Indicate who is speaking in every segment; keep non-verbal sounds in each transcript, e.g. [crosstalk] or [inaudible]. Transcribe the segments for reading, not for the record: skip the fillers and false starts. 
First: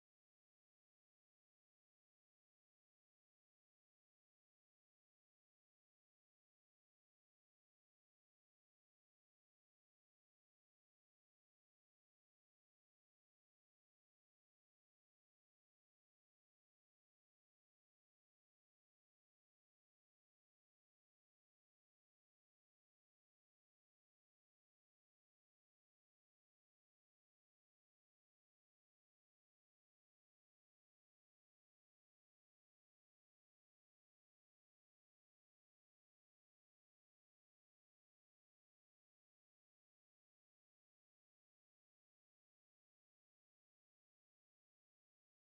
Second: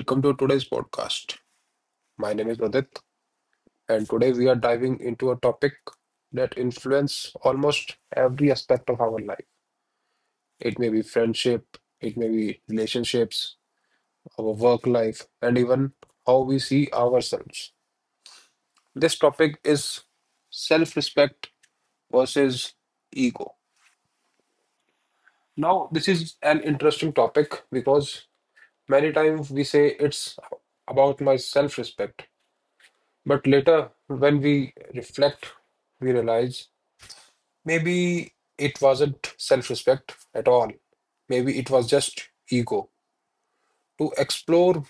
Speaker 1: Welcome to today's podcast. My name is Udit and today we are diving into a topic that influences almost every aspect of our life. It may be friendship, it may be relationships, our work life and even how we see ourselves. This topic is self-respect versus ego. Now, this is an interesting topic because many times we say it's about my self-respect, but later, when we reflect, we realize maybe it wasn't self-respect at all. Maybe it was just ego. To explore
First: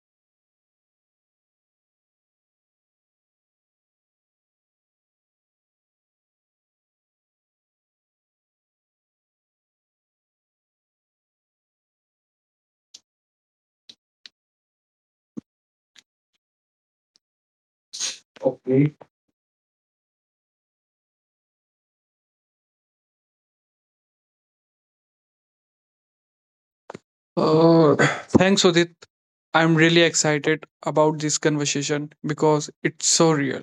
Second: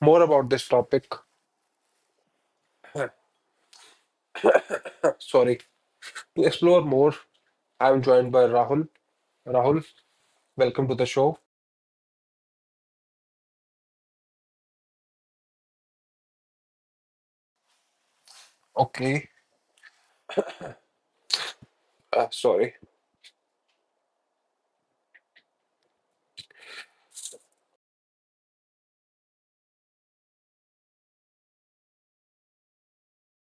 Speaker 1: more about this topic, [laughs] sorry, to explore more, I'm joined by Rahul. Rahul, welcome to the show.
Speaker 2: Okay.
Speaker 1: Okay, sorry.
Speaker 2: Uh, Thanks, Udit. I'm really excited about this conversation because it's so real.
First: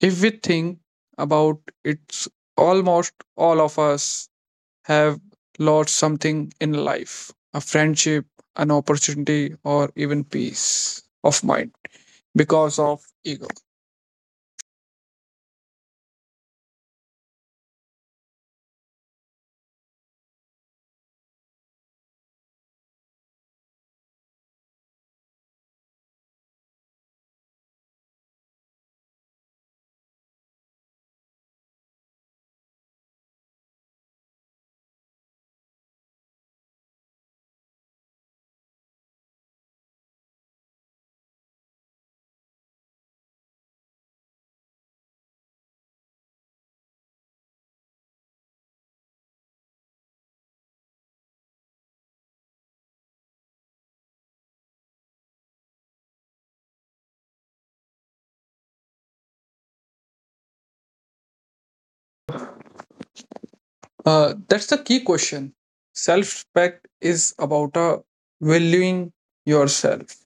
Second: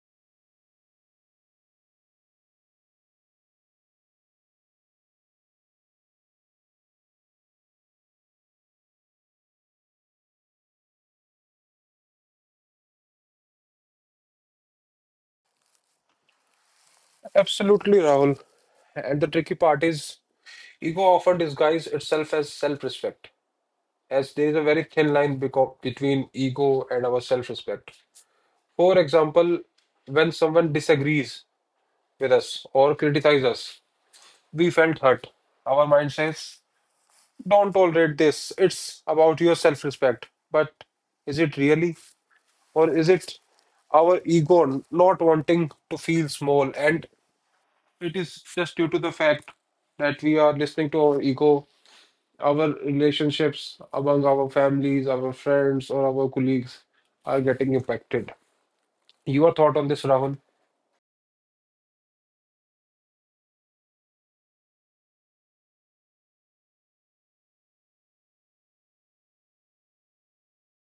Speaker 2: If we think about it's almost all of us have lost something in life a friendship, an opportunity, or even peace of mind because of ego.
Speaker 1: Absolutely, Rahul. And the tricky part is, ego often disguises itself as self-respect, as there is a very thin line between ego and our self-respect. For example, when someone disagrees with us or criticizes us, we felt hurt. Our mind says, don't tolerate this. It's about your self respect. But is it really? Or is it our ego not wanting to feel small? And it is just due to the fact that we are listening to our ego, our relationships among our families, our friends, or our colleagues are getting impacted. Your thought on this, Rahul?
Speaker 2: That's the key question. Self respect is about valuing yourself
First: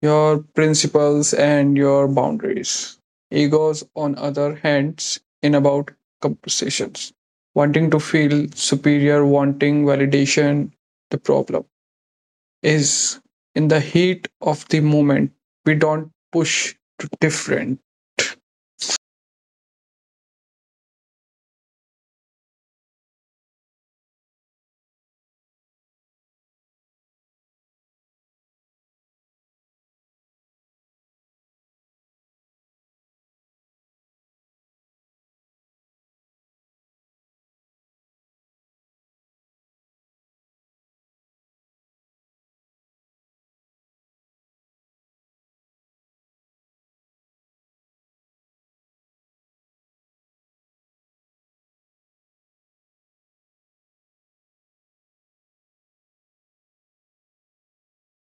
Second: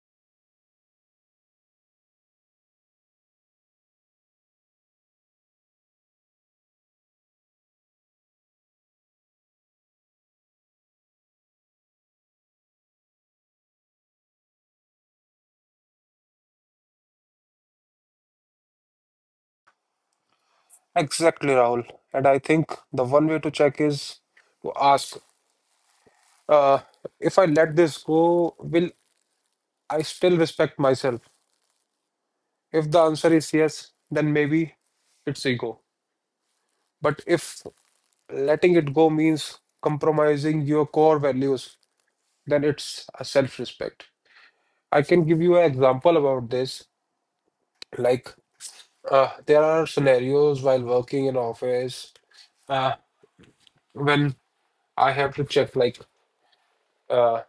Speaker 2: your principles and your boundaries. Egos, on other hands, in about conversations, wanting to feel superior, wanting validation. The problem is in the heat of the moment, we don't push to different.
Speaker 1: Exactly, Rahul. And I think the one way to check is to ask, uh, if I let this go, will I still respect myself? If the answer is yes, then maybe it's ego. But if letting it go means compromising your core values, then it's a self-respect. I can give you an example about this. Like, there are scenarios while working in office uh, when I have to check like. uh,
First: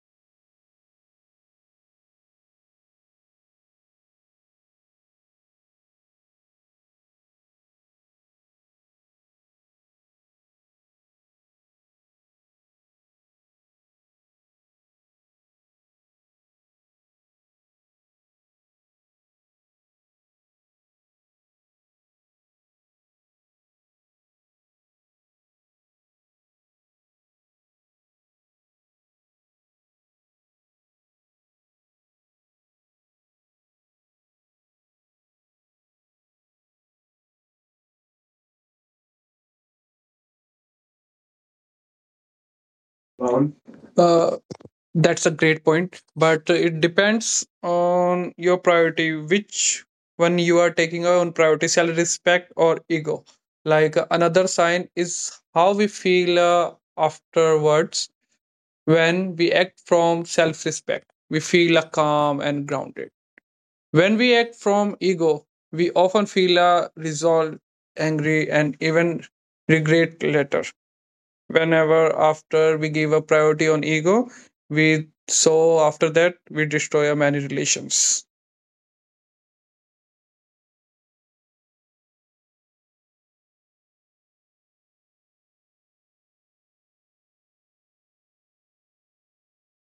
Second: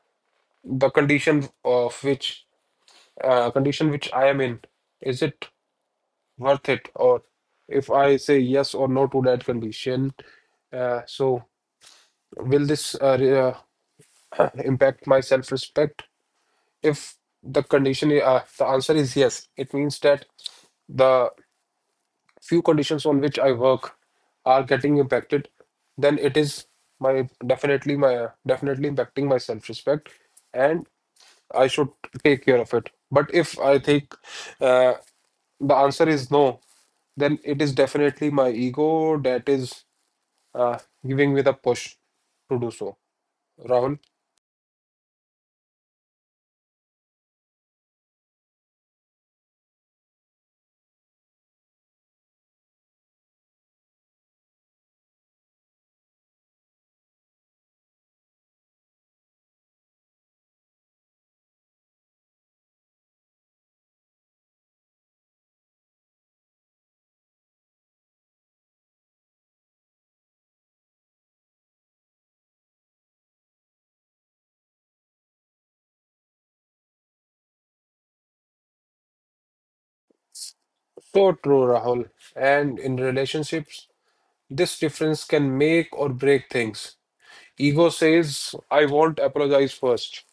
Speaker 1: the condition of which condition which I am in, is it worth it? Or if I say yes or no to that condition, so will this impact my self-respect? If the condition, the answer is yes, it means that the few conditions on which I work are getting impacted, then it is my definitely impacting my self-respect, and I should take care of it. But if I think uh, the answer is no, then it is definitely my ego that is uh, giving me the push to do so. Rahul,
Speaker 2: Uh, That's a great point, but it depends on your priority, which one you are taking on priority, salary, respect, or ego. Like another sign is how we feel afterwards when we act from self respect. We feel calm and grounded. When we act from ego, we often feel resolved, angry, and even regret later whenever after we give a priority on ego we so after that we destroy our many relations.
Speaker 1: so true, Rahul. And in relationships, this difference can make or break things. Ego says, I won't apologize first,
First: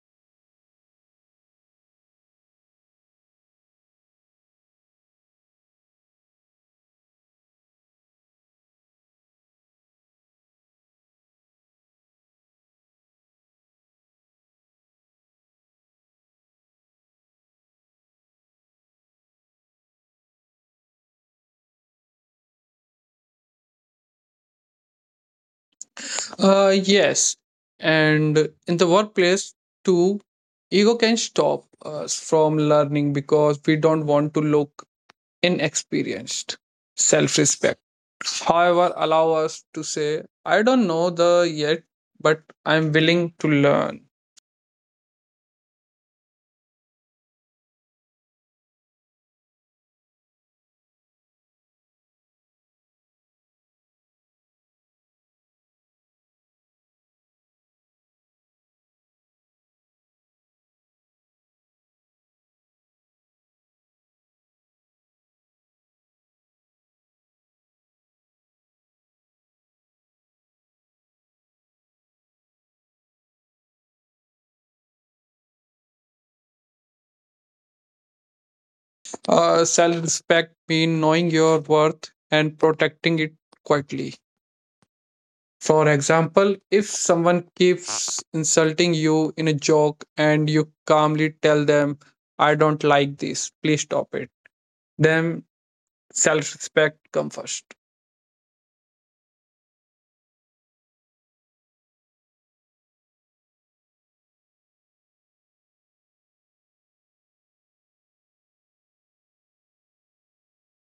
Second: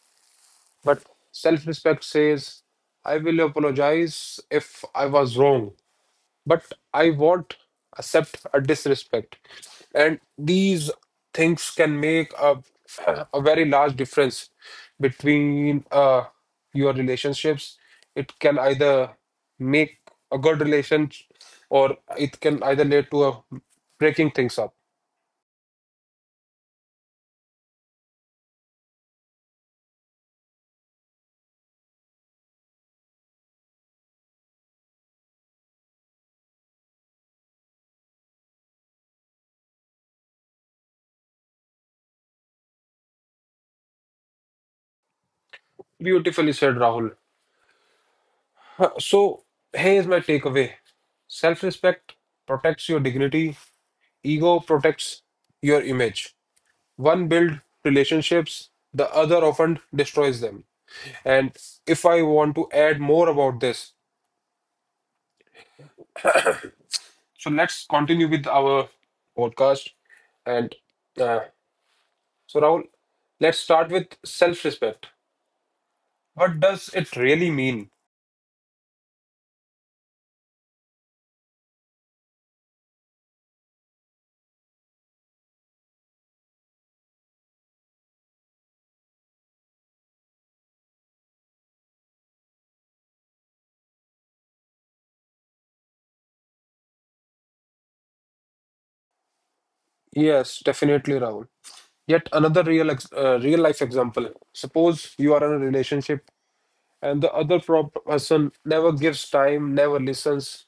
Speaker 1: but self-respect says, I will apologize if I was wrong. But I won't accept a disrespect. And these things can make a very large difference between your relationships. It can either make a good relation or it can either lead to a breaking things up.
Speaker 2: Yes, and in the workplace too ego can stop us from learning because we don't want to look inexperienced. Self-respect however allow us to say I don't know the yet but I'm willing to learn.
Speaker 1: Beautifully said, Rahul. So, here's my takeaway self respect protects your dignity, ego protects your image. One builds relationships, the other often destroys them. And if I want to add more about this, so let's continue with our podcast. And uh, so, Rahul, let's start with self respect. What does it really mean?
Speaker 2: Self-respect mean knowing your worth and protecting it quietly. For example, if someone keeps insulting you in a joke and you calmly tell them, I don't like this, please stop it, then self respect come first.
Speaker 1: Yes, definitely, Rahul. Yet another real life example. Suppose you are in a relationship and the other person never gives time, never listens.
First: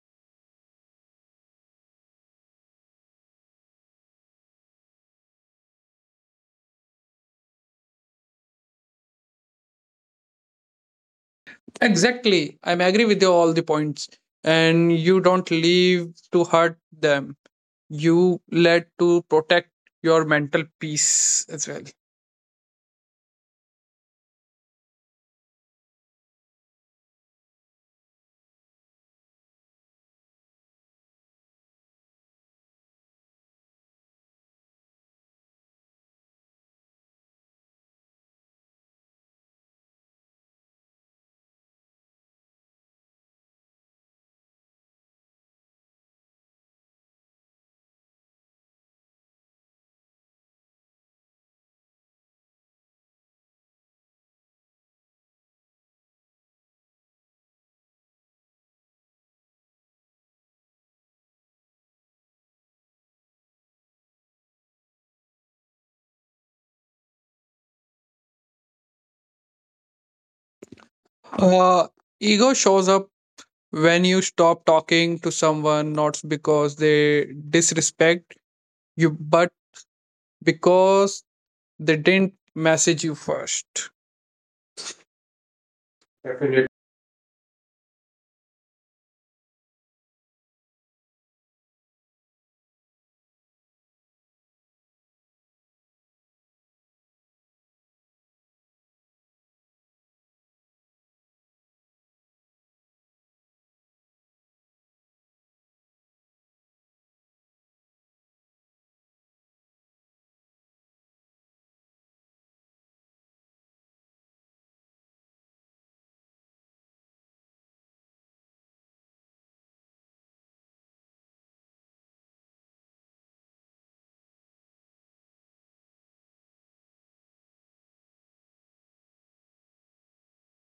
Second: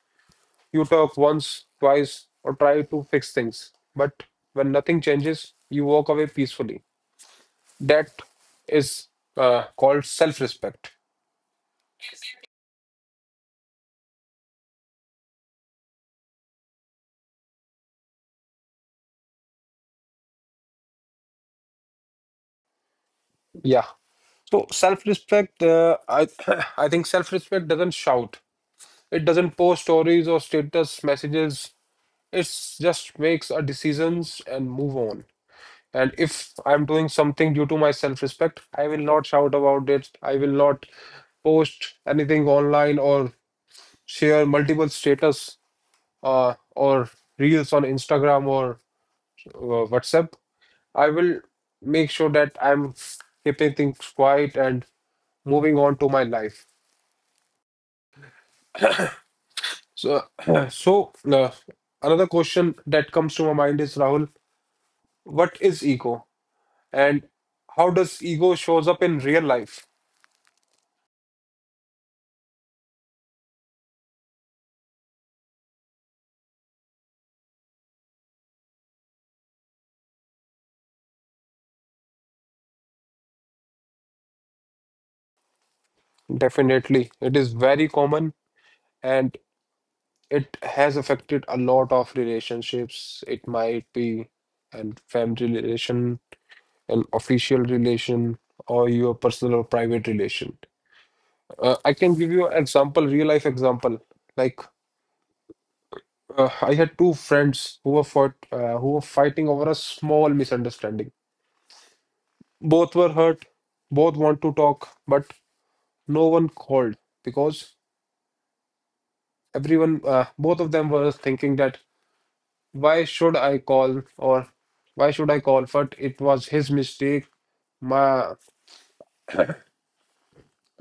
Speaker 1: You talk once, twice, or try to fix things. But when nothing changes, you walk away peacefully. That is called self-respect.
Speaker 2: Exactly. I am agree with you all the points. And you don't leave to hurt them. You let to protect your mental peace as well.
Speaker 1: Yeah. So self-respect, I [clears throat] I think self-respect doesn't shout. It doesn't post stories or status messages. It just makes a decisions and move on. And if I'm doing something due to my self-respect, I will not shout about it. I will not post anything online or share multiple status or reels on Instagram or WhatsApp. I will make sure that I'm keeping things quiet and moving on to my life. So, [clears throat] so, another question that comes to my mind is Rahul, what is ego and how does ego shows up in real life?
Speaker 2: Uh, Ego shows up when you stop talking to someone, not because they disrespect you, but because they didn't message you first. Definitely.
Speaker 1: Definitely, it is very common and it has affected a lot of relationships. It might be and family relation an official relation or your personal or private relation. I can give you an example, real life example. Like, I had two friends who who were fighting over a small misunderstanding. Both were hurt, both want to talk, but no one called because both of them were thinking that why should I call or why should I call? But it was his mistake. My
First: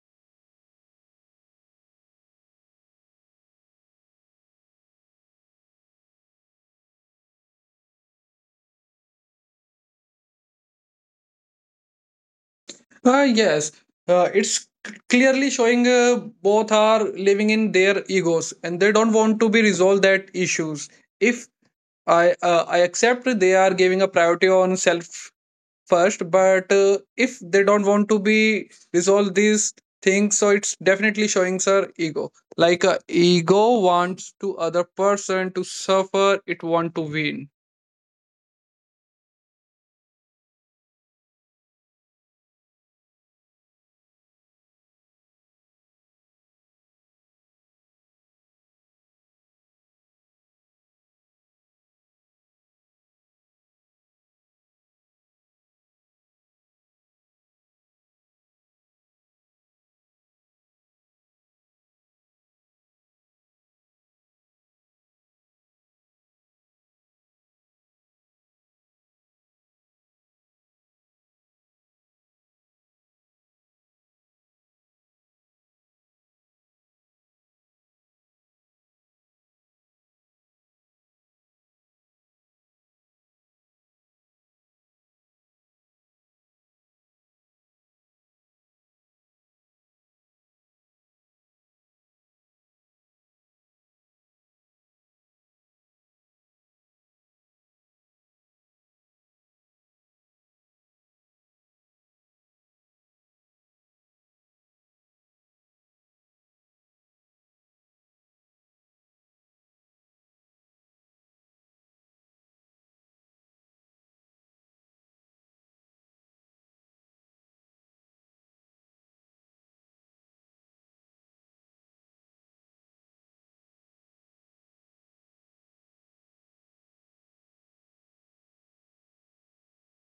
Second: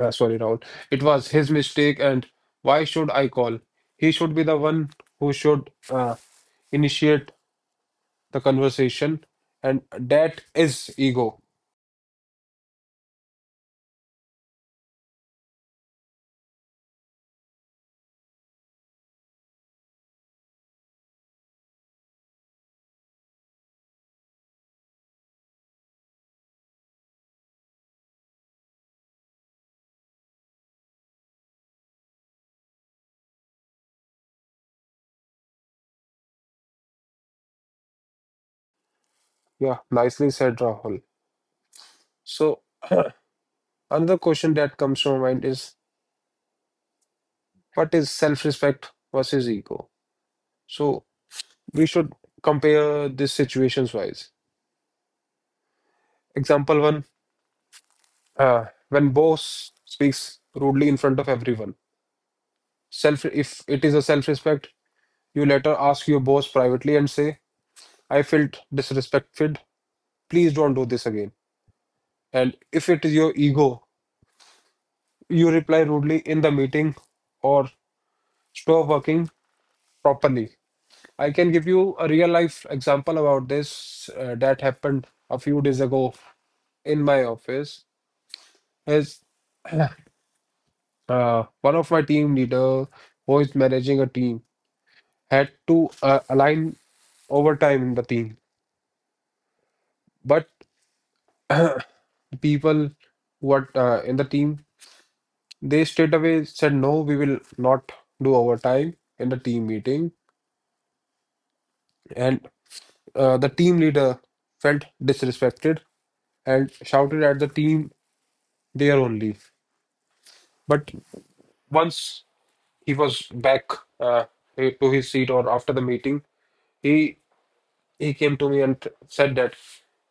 Speaker 1: Sorry, Rahul. It was his mistake, and why should I call? He should be the one who should initiate the conversation, and that is ego.
Speaker 2: Yes, it's clearly showing both are living in their egos and they don't want to be resolved that issues. If I I accept they are giving a priority on self first, but if they don't want to be resolve these things, so it's definitely showing sir ego. Like ego wants to other person to suffer, it want to win.
Speaker 1: Yeah, nicely said, Rahul. So, [clears throat] another question that comes to my mind is what is self-respect versus ego? So, we should compare these situations wise. Example one, when boss speaks rudely in front of everyone. Self, if it is a self-respect, you later ask your boss privately and say, I felt disrespected. Please don't do this again. And if it is your ego, you reply rudely in the meeting or stop working properly. I can give you a real life example about this that happened a few days ago in my office. Is [clears throat] one of my team leader who is managing a team had to align overtime in the team, but [clears throat] people what in the team they straight away said no we will not do overtime in the team meeting and the team leader felt disrespected and shouted at the team there only. But once he was back uh, to his seat or after the meeting he. he came to me and said that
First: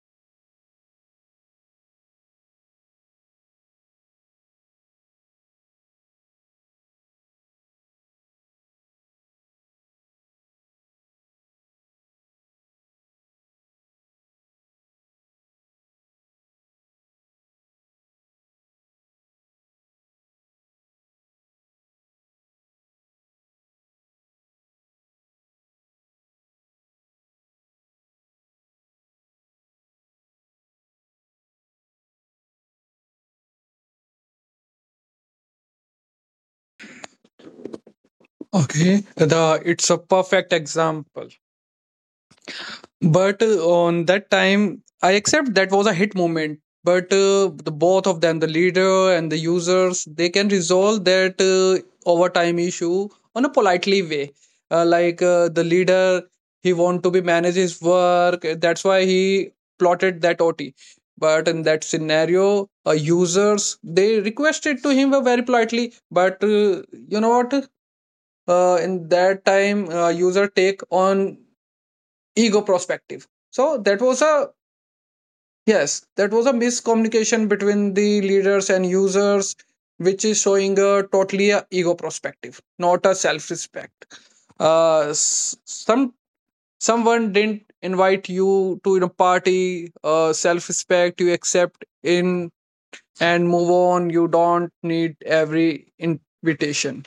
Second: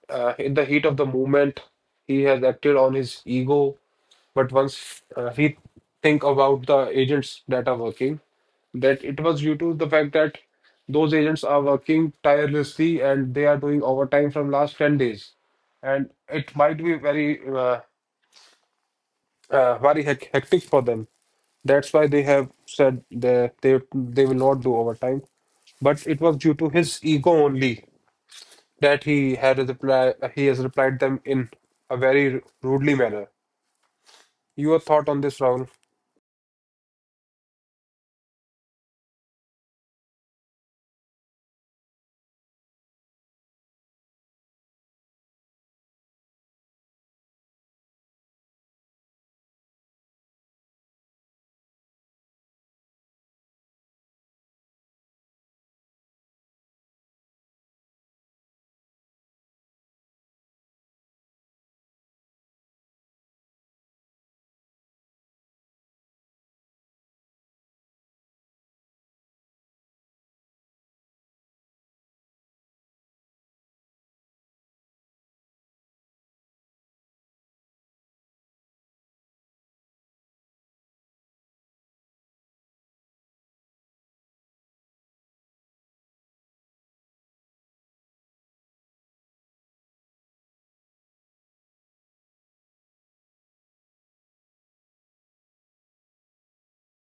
Speaker 1: in the heat of the moment, he has acted on his ego. But once he think about the agents that are working, that it was due to the fact that those agents are working tirelessly and they are doing overtime from last 10 days. And it might be very, hectic for them. That's why they have said they will not do overtime. But it was due to his ego only that he had reply he has replied them in a very rudely manner. Your thought on this, Rahul?
Speaker 2: Okay, the it's a perfect example. But on that time, I accept that was a hit moment. But the both of them, the leader and the users, they can resolve that overtime issue on a politely way. The leader, he want to be manage his work. That's why he plotted that OT. But in that scenario, users they requested to him very politely. But you know what? In that time user take on ego perspective so that was a yes that was a miscommunication between the leaders and users which is showing a totally a ego perspective not a self respect. Uh, s- some someone didn't invite you to a party. Self respect you accept in and move on, you don't need every invitation.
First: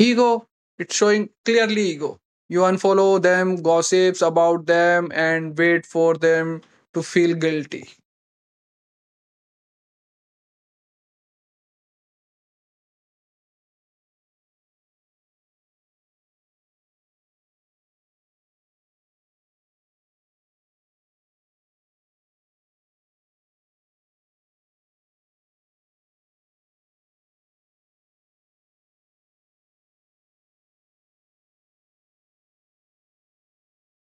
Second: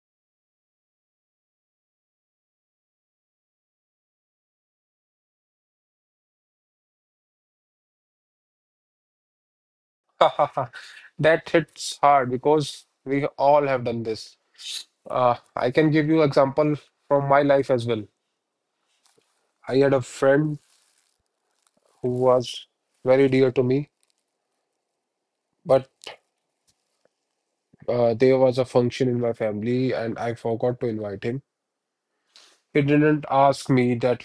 Speaker 2: Ego. It's showing clearly ego. You unfollow them, gossips about them, and wait for them to feel guilty.
Speaker 1: [laughs] That hits hard because we all have done this. I can give you example from my life as well. I had a friend who was very dear to me, but there was a function in my family and I forgot to invite him. He didn't ask me that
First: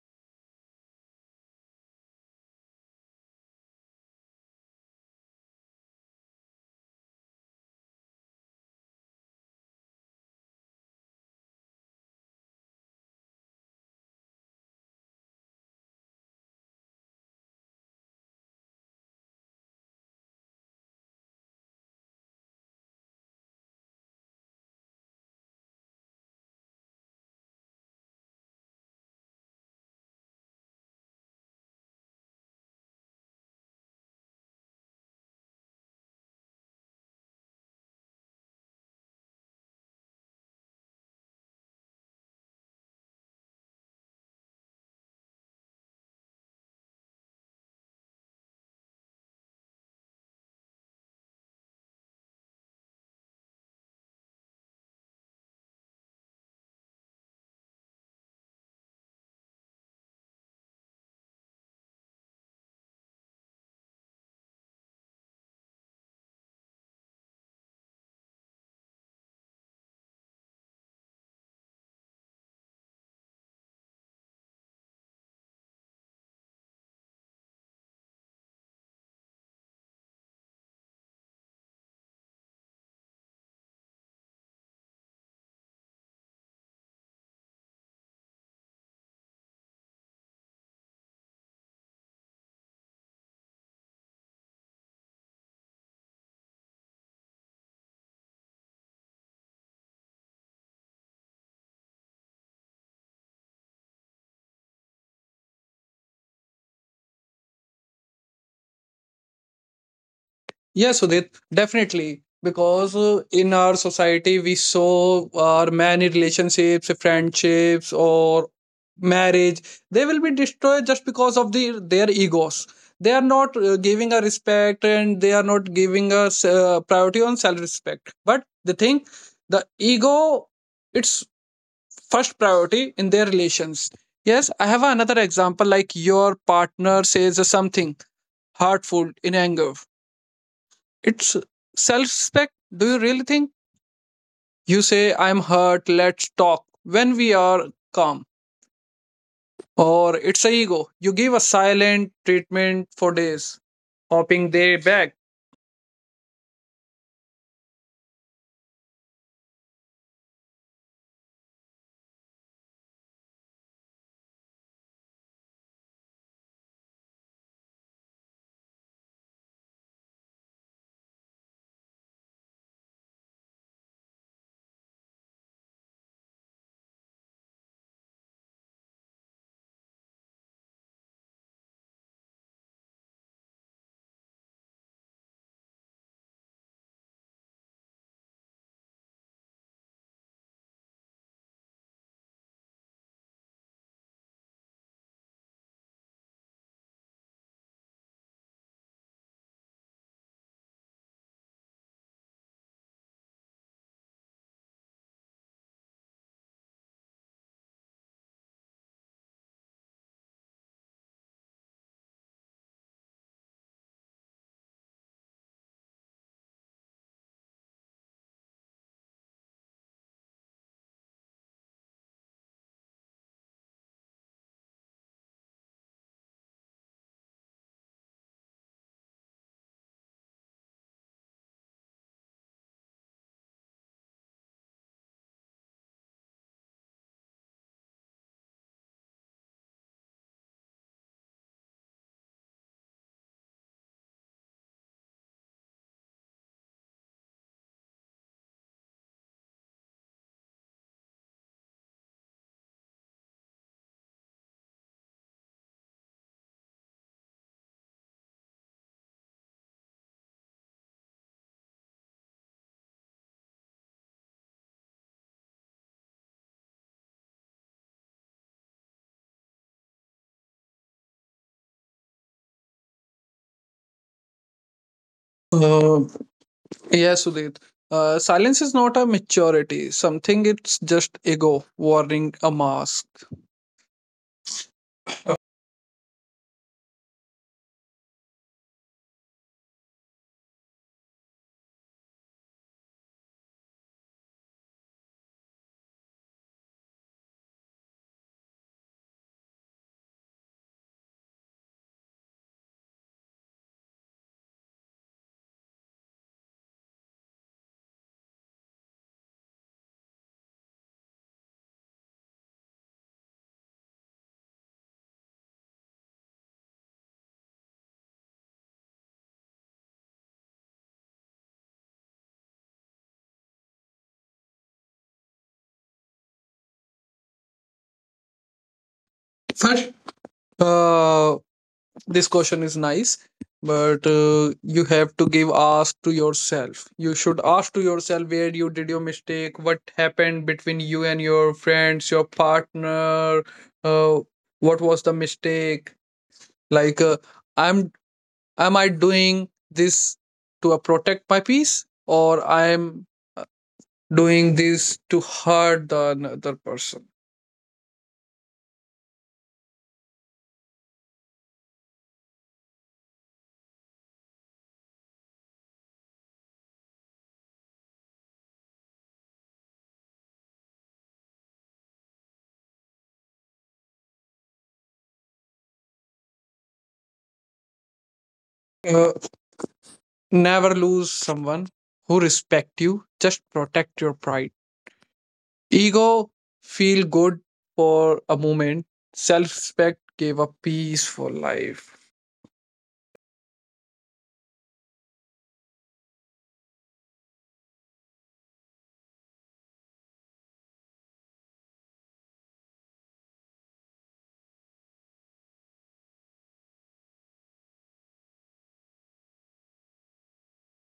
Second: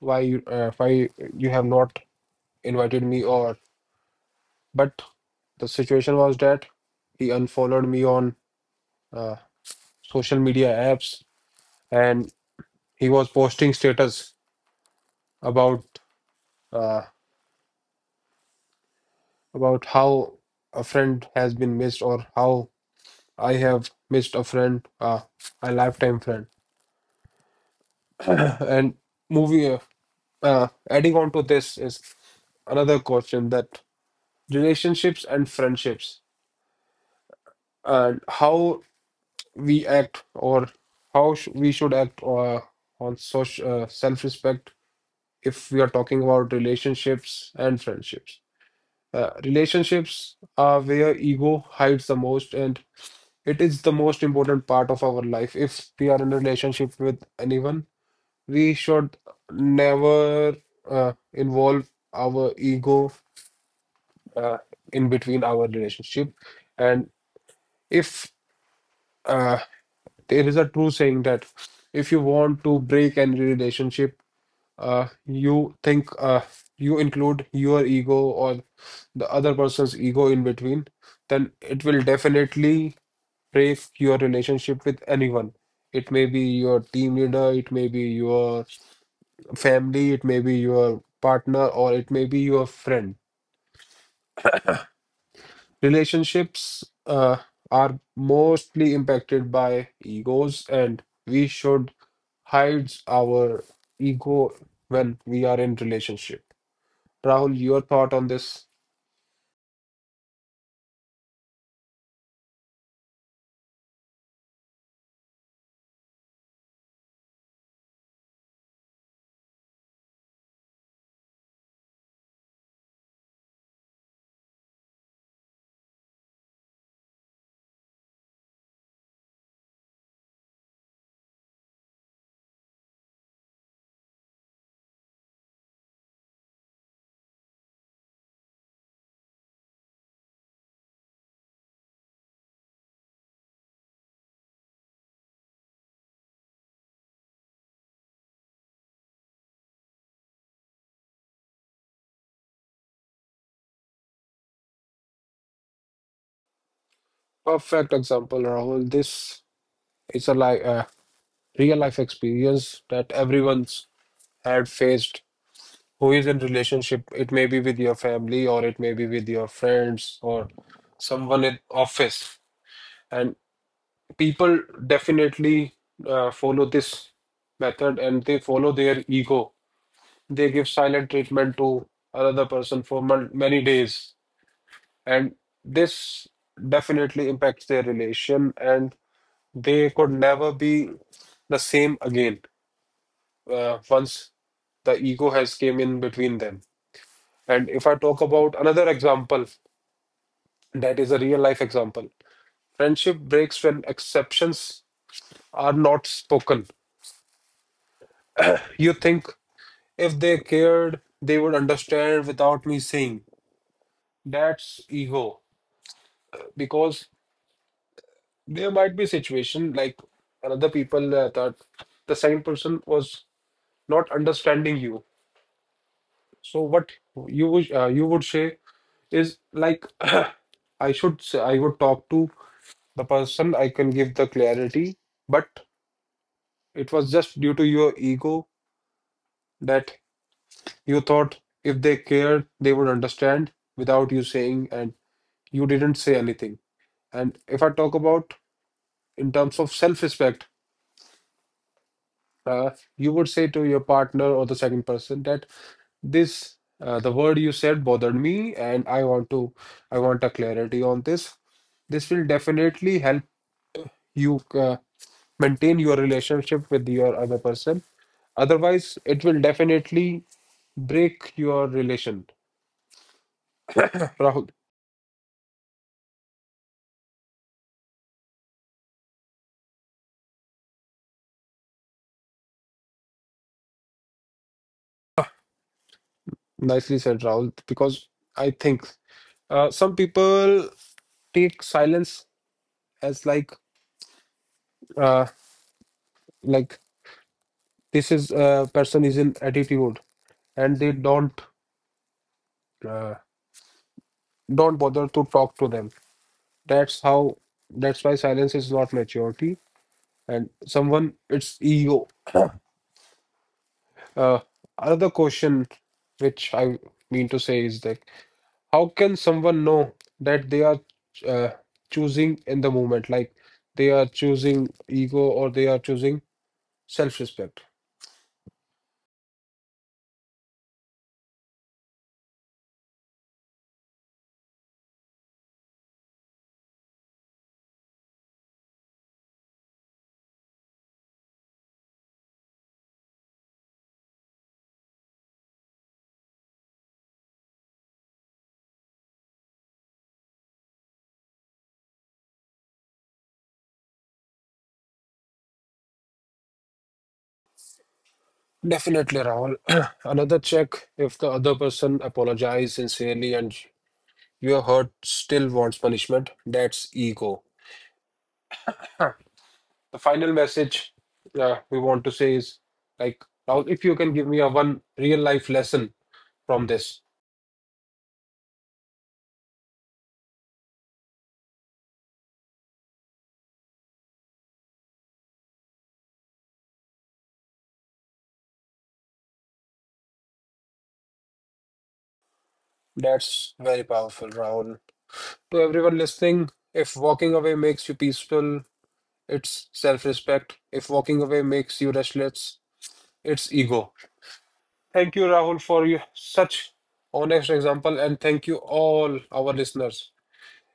Speaker 1: why you have not invited me or but the situation was that he unfollowed me on uh, social media apps, and he was posting status about uh, about how a friend has been missed or how I have missed a friend, a lifetime friend. [coughs] [clears throat] and moving adding on to this is another question that relationships and friendships and how we act or how sh we should act on social self-respect if we are talking about relationships and friendships. Relationships are where ego hides the most, and it is the most important part of our life. If we are in a relationship with anyone, we should never involve our ego uh, in between our relationship. And if uh, there is a true saying that if you want to break any relationship, uh, you think uh, you include your ego or the other person's ego in between, then it will definitely break your relationship with anyone. It may be your team leader, it may be your family, it may be your partner, or it may be your friend. Relationships are mostly impacted by egos, and we should hide our ego when we are in relationship. Rahul, your thought on this?
Speaker 2: Yes, Sudhit, definitely. Because in our society, we saw our many relationships, friendships, or marriage, they will be destroyed just because of the, their egos. They are not giving a respect and they are not giving us priority on self respect. But the thing, the ego, it's first priority in their relations. Yes, I have another example like your partner says something hurtful in anger. It's self respect. Do you really think? You say, I'm hurt, let's talk when we are calm. Or it's a ego. You give a silent treatment for days, hoping they back.
Speaker 1: Perfect example, Rahul. This is a real life experience that everyone's had faced. Who is in relationship? It may be with your family, or it may be with your friends, or someone in office. And people definitely follow this method and they follow their ego. They give silent treatment to another person for many days, and this definitely impacts their relation, and they could never be the same again once the ego has came in between them. And if I talk about another example, that is a real life example. Friendship breaks when exceptions are not spoken. You think if they cared, they would understand without me saying. That's ego. Because there might be a situation like another people that the same person was not understanding you. So what you would say is like [clears throat] I should say, I would talk to the person I can give the clarity, but it was just due to your ego that you thought if they cared, they would understand without you saying, and you didn't say anything. And if I talk about in terms of self-respect, uh, you would say to your partner or the second person that this the word you said bothered me, and I want a clarity on this. This will definitely help you maintain your relationship with your other person. Otherwise, it will definitely break your relation. Rahul,
Speaker 2: Uh, yes, Sudit. Silence is not a maturity, something it's just ego, wearing a mask.
Speaker 1: nicely said, Rahul, because I think some people take silence as uh, like this is person is in attitude, and they don't uh, bother to talk to them. That's how. That's why silence is not maturity, and someone it's ego. Uh, Another question, which I mean to say, is that how can someone know that they are uh, choosing in the moment, like they are choosing ego or they are choosing self-respect?
Speaker 2: First, uh, this question is nice but you have to give ask to yourself, you should ask to yourself where you did your mistake, what happened between you and your friends your partner. uh, what was the mistake, like I'm am I doing this to protect my peace or I'm doing this to hurt the another person.
Speaker 1: Definitely, Rahul. [clears throat] Another check if the other person apologizes sincerely and your hurt still wants punishment. That's ego. Huh. The final message we want to say is like, Rahul, if you can give me a one real life lesson from this,
Speaker 2: uh, Never lose someone who respect you just protect your pride. Ego feel good for a moment. Self-respect gave a peace for life.
Speaker 1: that's very powerful, Rahul. To everyone listening, if walking away makes you peaceful, it's self respect. If walking away makes you restless, it's ego. Thank you, Rahul, for you, such honest example, and thank you all our listeners.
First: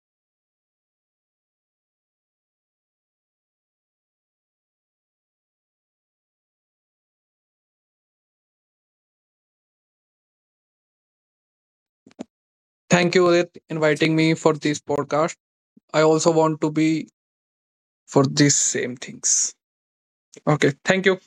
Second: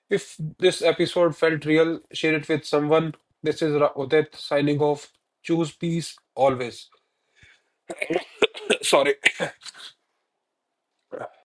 Speaker 1: If this episode felt real, share it with someone. This is Udit signing off. Choose peace always. [clears throat] Sorry.
Speaker 2: Thank you, Udit, inviting me for this podcast. I also want to be for these same things. Okay, thank you.